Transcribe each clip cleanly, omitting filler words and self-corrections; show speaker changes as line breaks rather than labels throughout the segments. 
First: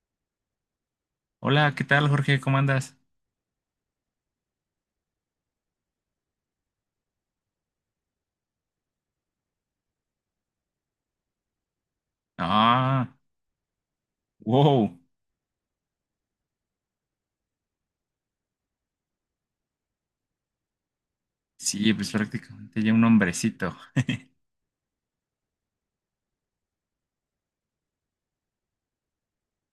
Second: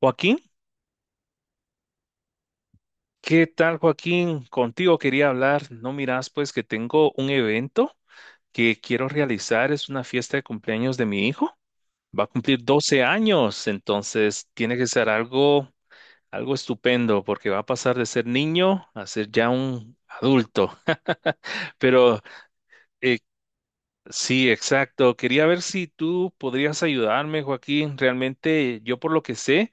Joaquín,
Hola, ¿qué tal, Jorge? ¿Cómo andas?
¿qué tal, Joaquín? Contigo quería hablar. No miras, pues que tengo un evento que quiero realizar. Es una fiesta de cumpleaños de mi hijo. Va a cumplir 12
Ah,
años, entonces tiene que
wow.
ser algo, algo estupendo porque va a pasar de ser niño a ser ya un adulto.
Sí, pues
Pero
prácticamente ya un
eh,
hombrecito.
sí, exacto. Quería ver si tú podrías ayudarme, Joaquín. Realmente yo por lo que sé.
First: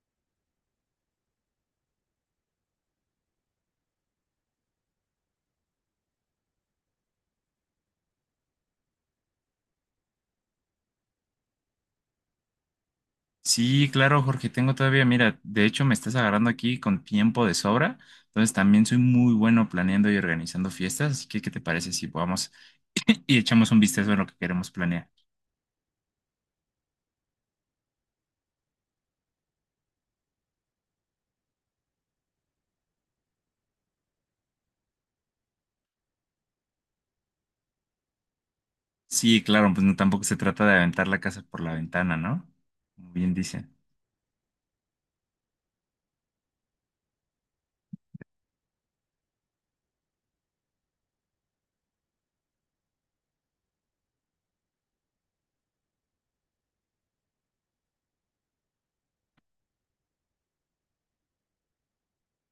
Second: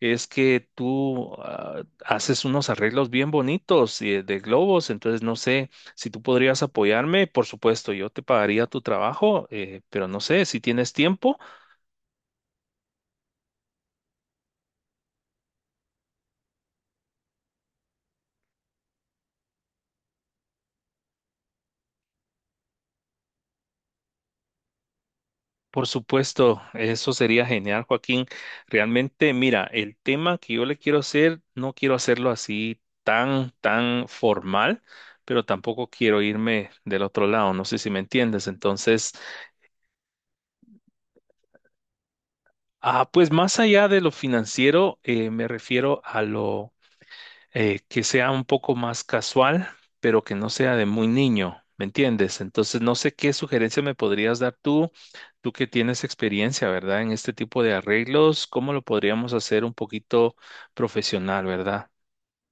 Es que tú haces unos arreglos bien bonitos, de globos, entonces no sé si tú podrías apoyarme. Por supuesto, yo te pagaría tu trabajo, pero no sé si tienes tiempo.
Sí, claro, Jorge, tengo todavía, mira, de hecho me estás agarrando aquí con tiempo de sobra, entonces también soy muy bueno planeando y organizando fiestas, así que ¿qué te parece si vamos y echamos un vistazo a lo que queremos planear?
Por supuesto, eso sería genial, Joaquín. Realmente, mira, el tema que yo le quiero hacer, no quiero hacerlo así tan formal, pero tampoco quiero irme del otro lado, no sé si me entiendes. Entonces,
Sí, claro, pues no tampoco se trata de aventar la casa por la ventana, ¿no? Como
pues
bien
más
dice.
allá de lo financiero, me refiero a lo que sea un poco más casual, pero que no sea de muy niño, ¿me entiendes? Entonces, no sé qué sugerencia me podrías dar tú, tú que tienes experiencia, ¿verdad? En este tipo de arreglos, ¿cómo lo podríamos hacer un poquito profesional, ¿verdad?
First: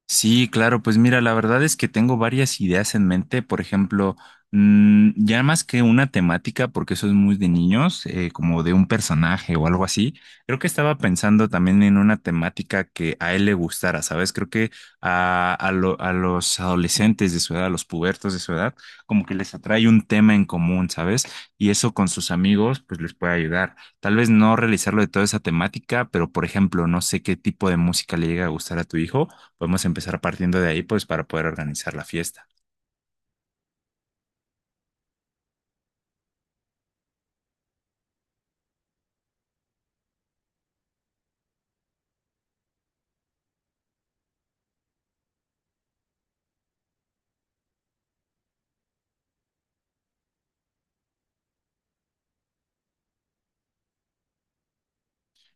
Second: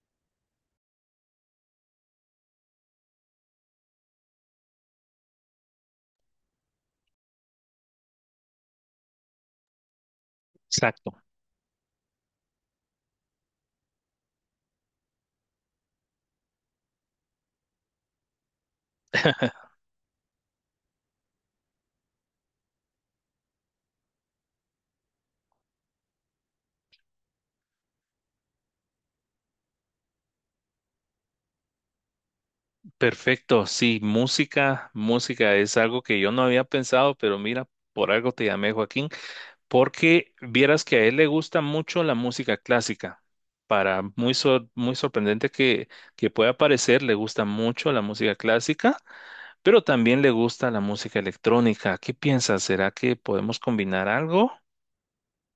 Sí, claro, pues mira, la verdad es que tengo varias ideas en mente, por ejemplo, ya más que una temática, porque eso es muy de niños, como de un personaje o algo así, creo que estaba
Exacto.
pensando también en una temática que a él le gustara, ¿sabes? Creo que a los adolescentes de su edad, a los pubertos de su edad, como que les atrae un tema en común, ¿sabes? Y eso con sus amigos, pues les puede ayudar. Tal vez no realizarlo de toda esa temática, pero por ejemplo, no sé qué tipo de música le llega a gustar a tu hijo. Podemos empezar partiendo de ahí, pues, para poder organizar la fiesta.
Perfecto, sí, música, música es algo que yo no había pensado, pero mira, por algo te llamé, Joaquín, porque vieras que a él le gusta mucho la música clásica. Para muy, muy sorprendente que pueda parecer, le gusta mucho la música clásica, pero también le gusta la música electrónica. ¿Qué piensas? ¿Será que podemos combinar algo?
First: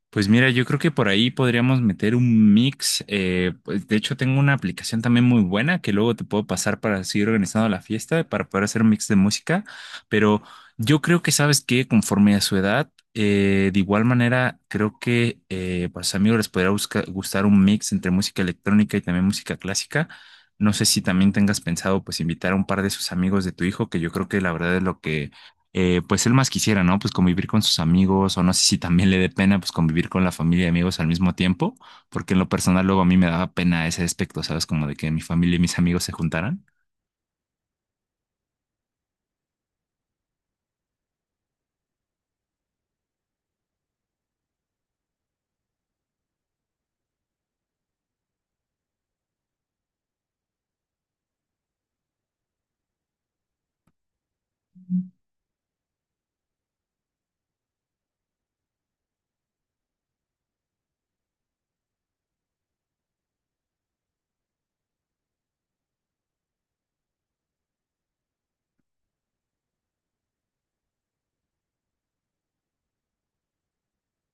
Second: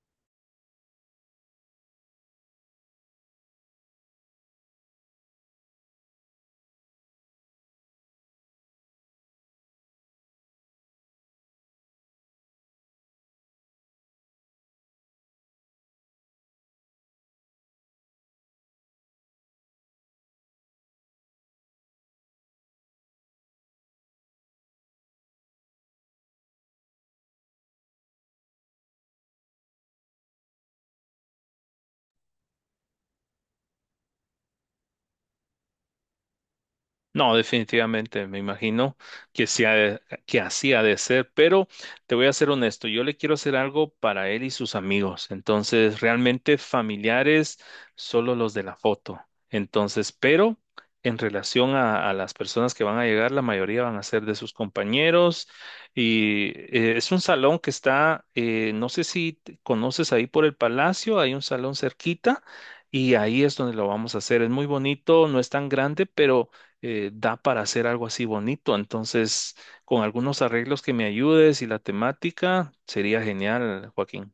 Pues mira, yo creo que por ahí podríamos meter un mix. Pues, de hecho, tengo una aplicación también muy buena que luego te puedo pasar para seguir organizando la fiesta, para poder hacer un mix de música. Pero yo creo que sabes que conforme a su edad, de igual manera, creo que para sus amigos les podría gustar un mix entre música electrónica y también música clásica. No sé si también tengas pensado pues invitar a un par de sus amigos de tu hijo, que yo creo que la verdad es lo que pues él más quisiera, ¿no? Pues convivir con sus amigos, o no sé si también le dé pena, pues convivir con la familia y amigos al mismo tiempo, porque en lo personal luego a mí me daba pena ese aspecto, ¿sabes? Como de que mi familia y mis amigos se juntaran.
No, definitivamente, me imagino que que así ha de ser, pero te voy a ser honesto, yo le quiero hacer algo para él y sus amigos, entonces realmente familiares, solo los de la foto, entonces, pero en relación a las personas que van a llegar, la mayoría van a ser de sus compañeros y es un salón que está, no sé si conoces ahí por el palacio, hay un salón cerquita y ahí es donde lo vamos a hacer, es muy bonito, no es tan grande, pero da para hacer algo así bonito. Entonces, con algunos arreglos que me ayudes y la temática, sería genial, Joaquín.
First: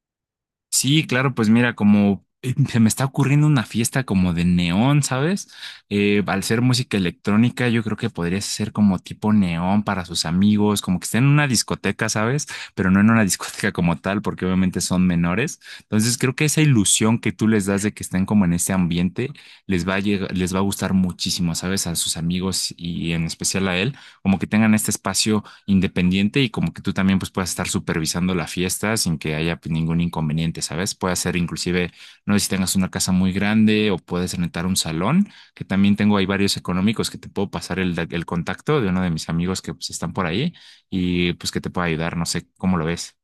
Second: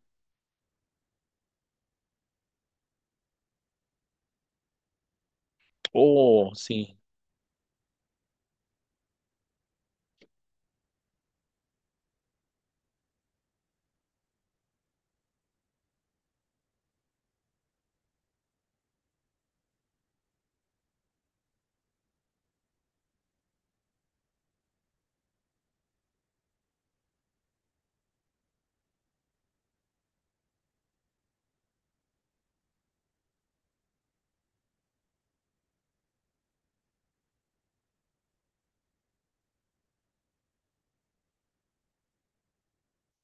Sí, claro, pues mira, como se me está ocurriendo una fiesta como de neón, ¿sabes? Al
Oh,
ser música
sí.
electrónica, yo creo que podrías hacer como tipo neón para sus amigos, como que estén en una discoteca, ¿sabes? Pero no en una discoteca como tal, porque obviamente son menores. Entonces, creo que esa ilusión que tú les das de que estén como en ese ambiente les va a gustar muchísimo, ¿sabes? A sus amigos y en especial a él, como que tengan este espacio independiente y como que tú también pues puedas estar supervisando la fiesta sin que haya pues, ningún inconveniente, ¿sabes? Puede ser inclusive, no sé si tengas una casa muy grande o puedes rentar un salón, que también tengo ahí varios económicos que te puedo pasar el contacto de uno de mis amigos que pues están por ahí y pues que te pueda ayudar, no sé cómo lo ves.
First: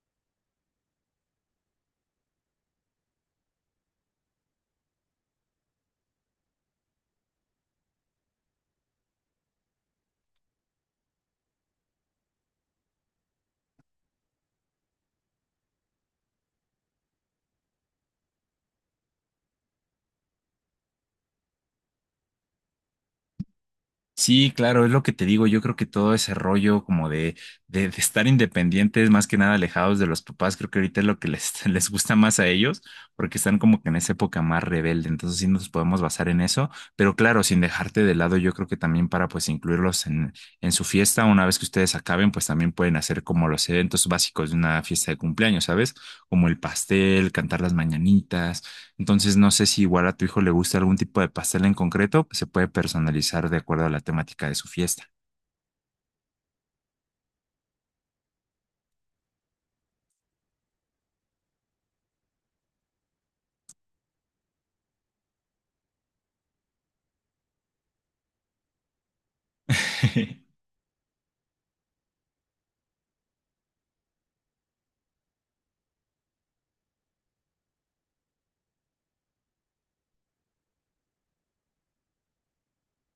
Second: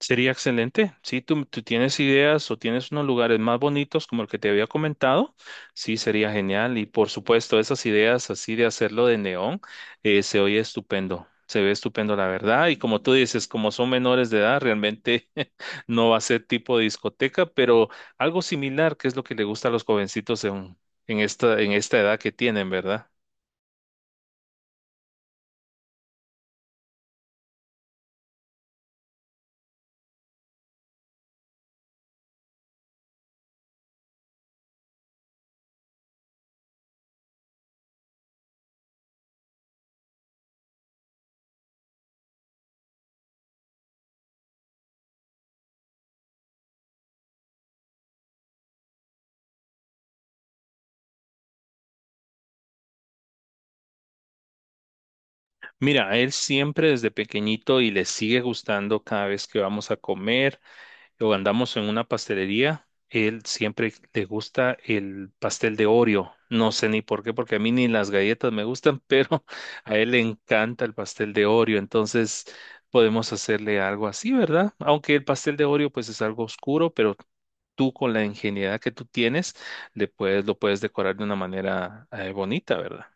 Sería excelente. Si tú, tú tienes ideas o tienes unos lugares más bonitos como el que te había comentado, sí, sería genial. Y por supuesto, esas ideas así de hacerlo de neón, se oye estupendo. Se ve estupendo, la verdad. Y como tú dices, como son menores de edad, realmente no va a ser tipo de discoteca, pero algo similar, que es lo que le gusta a los jovencitos en esta edad que tienen, ¿verdad?
Sí, claro, es lo que te digo. Yo creo que todo ese rollo como de estar independientes, más que nada alejados de los papás, creo que ahorita es lo que les, les gusta más a ellos, porque están como que en esa época más rebelde. Entonces sí nos podemos basar en eso, pero claro, sin dejarte de lado, yo creo que también para pues incluirlos en su fiesta, una vez que ustedes acaben, pues también pueden hacer como los eventos básicos de una fiesta de cumpleaños, ¿sabes? Como el pastel, cantar las mañanitas. Entonces, no sé si igual a tu hijo le gusta algún tipo de pastel en concreto, pues se puede personalizar de acuerdo a la temática de su fiesta.
Mira, a él siempre desde pequeñito y le sigue gustando cada vez que vamos a comer, o andamos en una pastelería, él siempre le gusta el pastel de Oreo. No sé ni por qué, porque a mí ni las galletas me gustan, pero a él le encanta el pastel de Oreo. Entonces podemos hacerle algo así, ¿verdad? Aunque el pastel de Oreo pues es algo oscuro, pero tú con la ingenuidad que tú tienes, le puedes, lo puedes decorar de una manera bonita, ¿verdad?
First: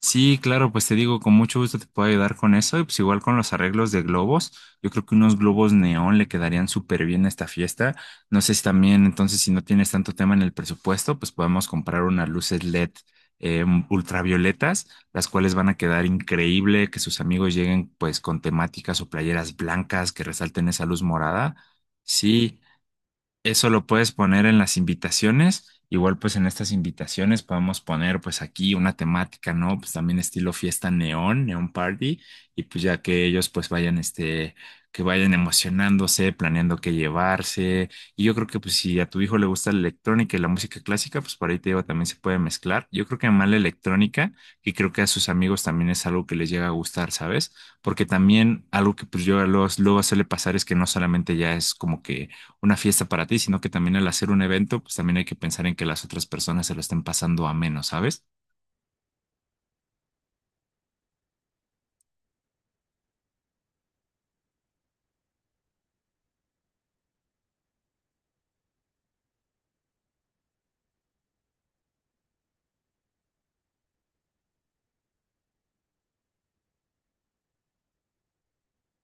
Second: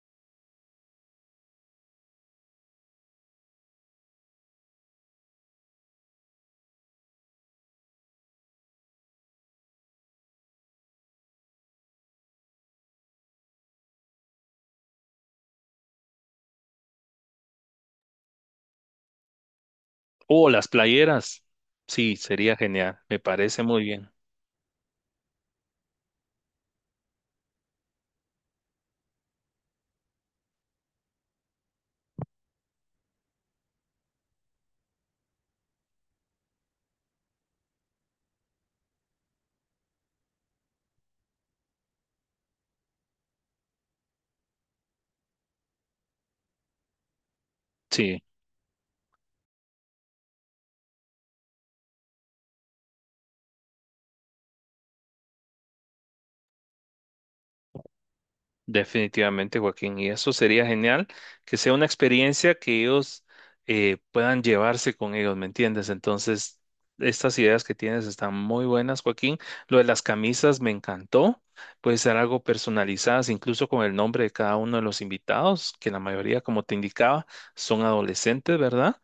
Sí, claro, pues te digo, con mucho gusto te puedo ayudar con eso. Y pues igual con los arreglos de globos, yo creo que unos globos neón le quedarían súper bien a esta fiesta. No sé si también, entonces, si no tienes tanto tema en el presupuesto, pues podemos comprar unas luces LED eh, ultravioletas, las cuales van a quedar increíble, que sus amigos lleguen pues con temáticas o playeras blancas que
O las
resalten esa luz
playeras.
morada.
Sí, sería
Sí.
genial. Me parece
Eso
muy
lo
bien.
puedes poner en las invitaciones. Igual pues en estas invitaciones podemos poner pues aquí una temática, ¿no? Pues también estilo fiesta neón, neón party. Y pues ya que ellos pues vayan este, que vayan emocionándose, planeando qué llevarse. Y yo creo que pues si a tu hijo le gusta la electrónica y la música clásica, pues por ahí te digo, también se puede mezclar. Yo creo que más la electrónica, y creo que a sus amigos también es algo que les llega a gustar, ¿sabes? Porque
Sí.
también algo que pues yo a los luego suele pasar es que no solamente ya es como que una fiesta para ti, sino que también al hacer un evento, pues también hay que pensar en que las otras personas se lo estén pasando a menos, ¿sabes?
Definitivamente, Joaquín, y eso sería genial, que sea una experiencia que ellos puedan llevarse con ellos, ¿me entiendes? Entonces, estas ideas que tienes están muy buenas, Joaquín. Lo de las camisas me encantó, puede ser algo personalizadas, incluso con el nombre de cada uno de los invitados, que la mayoría, como te indicaba, son adolescentes, ¿verdad?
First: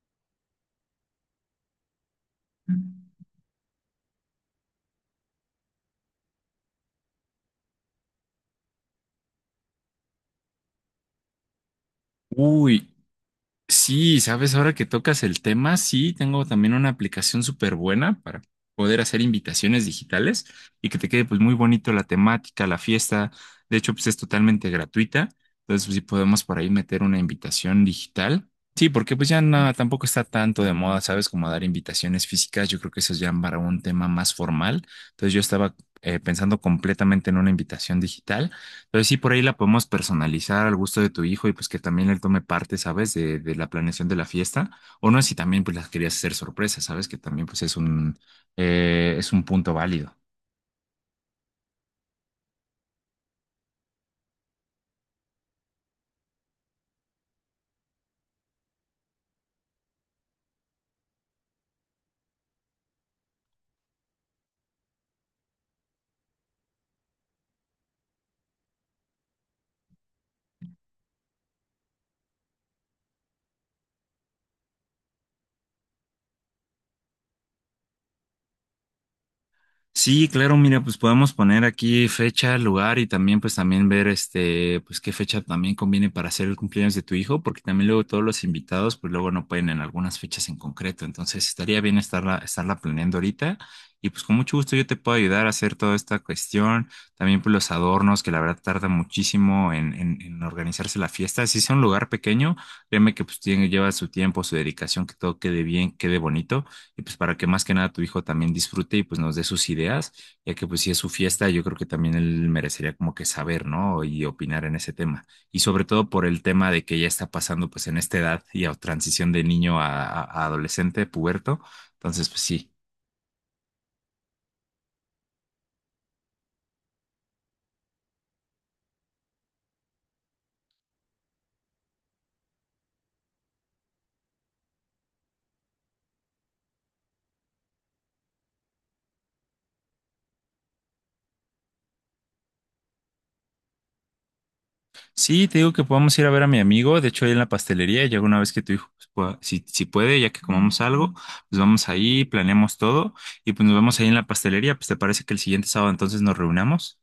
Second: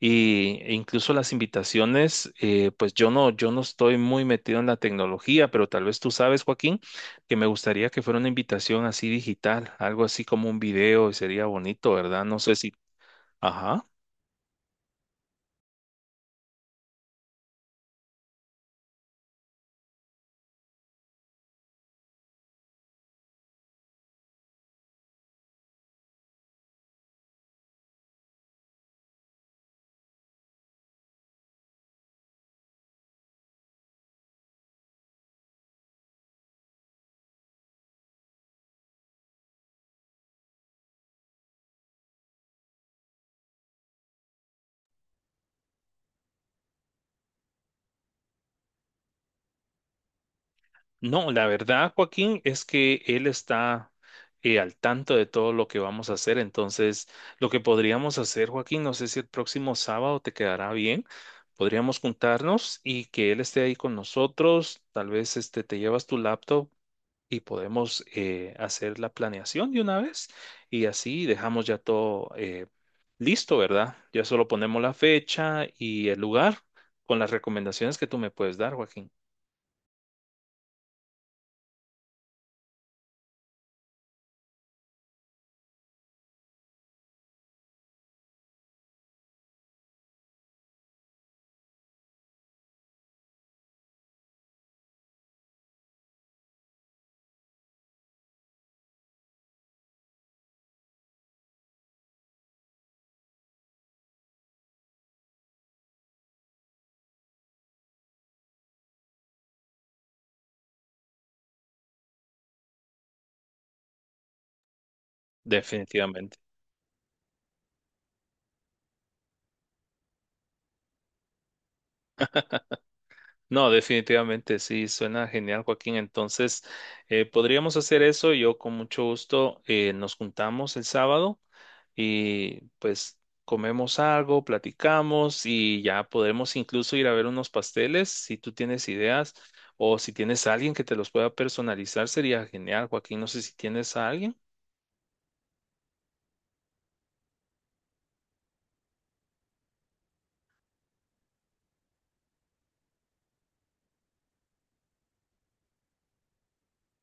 Y e incluso las invitaciones, pues yo no estoy muy metido en la tecnología, pero tal vez tú sabes, Joaquín, que me gustaría que fuera una invitación así digital, algo así como un video, y sería bonito, ¿verdad? No sé si...
Uy,
Ajá.
Sí, sabes, ahora que tocas el tema, sí, tengo también una aplicación súper buena para poder hacer invitaciones digitales y que te quede pues muy bonito la temática, la fiesta. De hecho, pues es totalmente gratuita. Entonces, pues, sí podemos por ahí meter una invitación digital. Sí, porque pues ya no, tampoco está tanto de moda, ¿sabes? Como dar invitaciones físicas. Yo creo que eso es ya para un tema más formal. Entonces, yo estaba pensando completamente en una invitación digital. Pero sí, por ahí la podemos personalizar al gusto de tu hijo y pues que también él tome parte, ¿sabes? De la planeación de la fiesta. O no, si también pues las querías hacer sorpresa, ¿sabes? Que también pues es un punto válido.
No, la verdad, Joaquín, es que él está al tanto de todo lo que vamos a hacer. Entonces, lo que podríamos hacer, Joaquín, no sé si el próximo sábado te quedará bien. Podríamos juntarnos y que él esté ahí con nosotros. Tal vez este, te llevas tu laptop y podemos hacer la planeación de una vez y así dejamos ya todo listo, ¿verdad? Ya solo ponemos la fecha y el lugar con las recomendaciones que tú me puedes dar, Joaquín.
Sí, claro, mira, pues podemos poner aquí fecha, lugar y también pues también ver este, pues qué fecha también conviene para hacer el cumpleaños de tu hijo, porque también luego todos los invitados pues luego no pueden en algunas fechas en concreto, entonces estaría bien estarla planeando ahorita y pues con mucho gusto yo te puedo ayudar a hacer toda esta cuestión, también pues los adornos que la verdad tarda muchísimo en organizarse la fiesta, si es un lugar pequeño, créeme que pues tiene, lleva su tiempo, su dedicación, que todo quede bien, quede bonito y pues para que más que nada tu hijo también disfrute y pues nos dé sus ideas, ya que pues si es su fiesta, yo creo que también él merecería como que saber, ¿no? Y opinar en ese tema. Y sobre todo por
Definitivamente.
el tema de que ya está pasando pues en esta edad y a transición de niño a adolescente, puberto. Entonces, pues sí.
No, definitivamente sí, suena genial, Joaquín. Entonces, podríamos hacer eso. Yo con mucho gusto nos juntamos el sábado y pues comemos algo, platicamos y ya podremos incluso ir a ver unos pasteles. Si tú tienes ideas o si tienes a alguien que te los pueda personalizar, sería genial, Joaquín. No sé si tienes a alguien.
Sí, te digo que podamos ir a ver a mi amigo, de hecho ahí en la pastelería, ya alguna vez que tu hijo, pues, si, si puede, ya que comamos algo, pues vamos ahí, planeamos todo y pues nos vemos ahí en la pastelería, pues te parece que el siguiente sábado entonces nos reunamos.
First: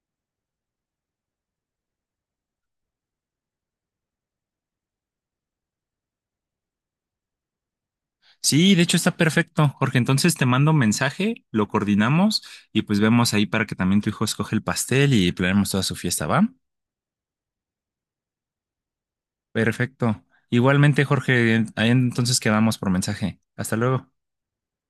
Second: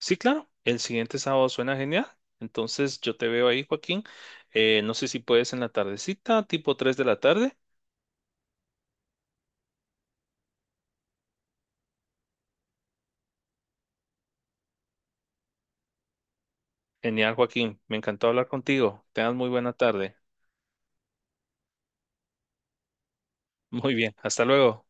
Sí, claro, el siguiente sábado suena genial. Entonces, yo te veo ahí, Joaquín. No sé si puedes en la tardecita, tipo 3 de la tarde.
Sí, de hecho está perfecto, Jorge. Entonces te mando un mensaje, lo coordinamos y pues vemos ahí para que también tu hijo escoge el pastel y planeemos toda su fiesta, ¿va?
Genial, Joaquín. Me encantó hablar contigo. Tengas muy buena tarde.
Perfecto. Igualmente, Jorge, ahí entonces quedamos por mensaje. Hasta
Muy
luego.
bien. Hasta luego.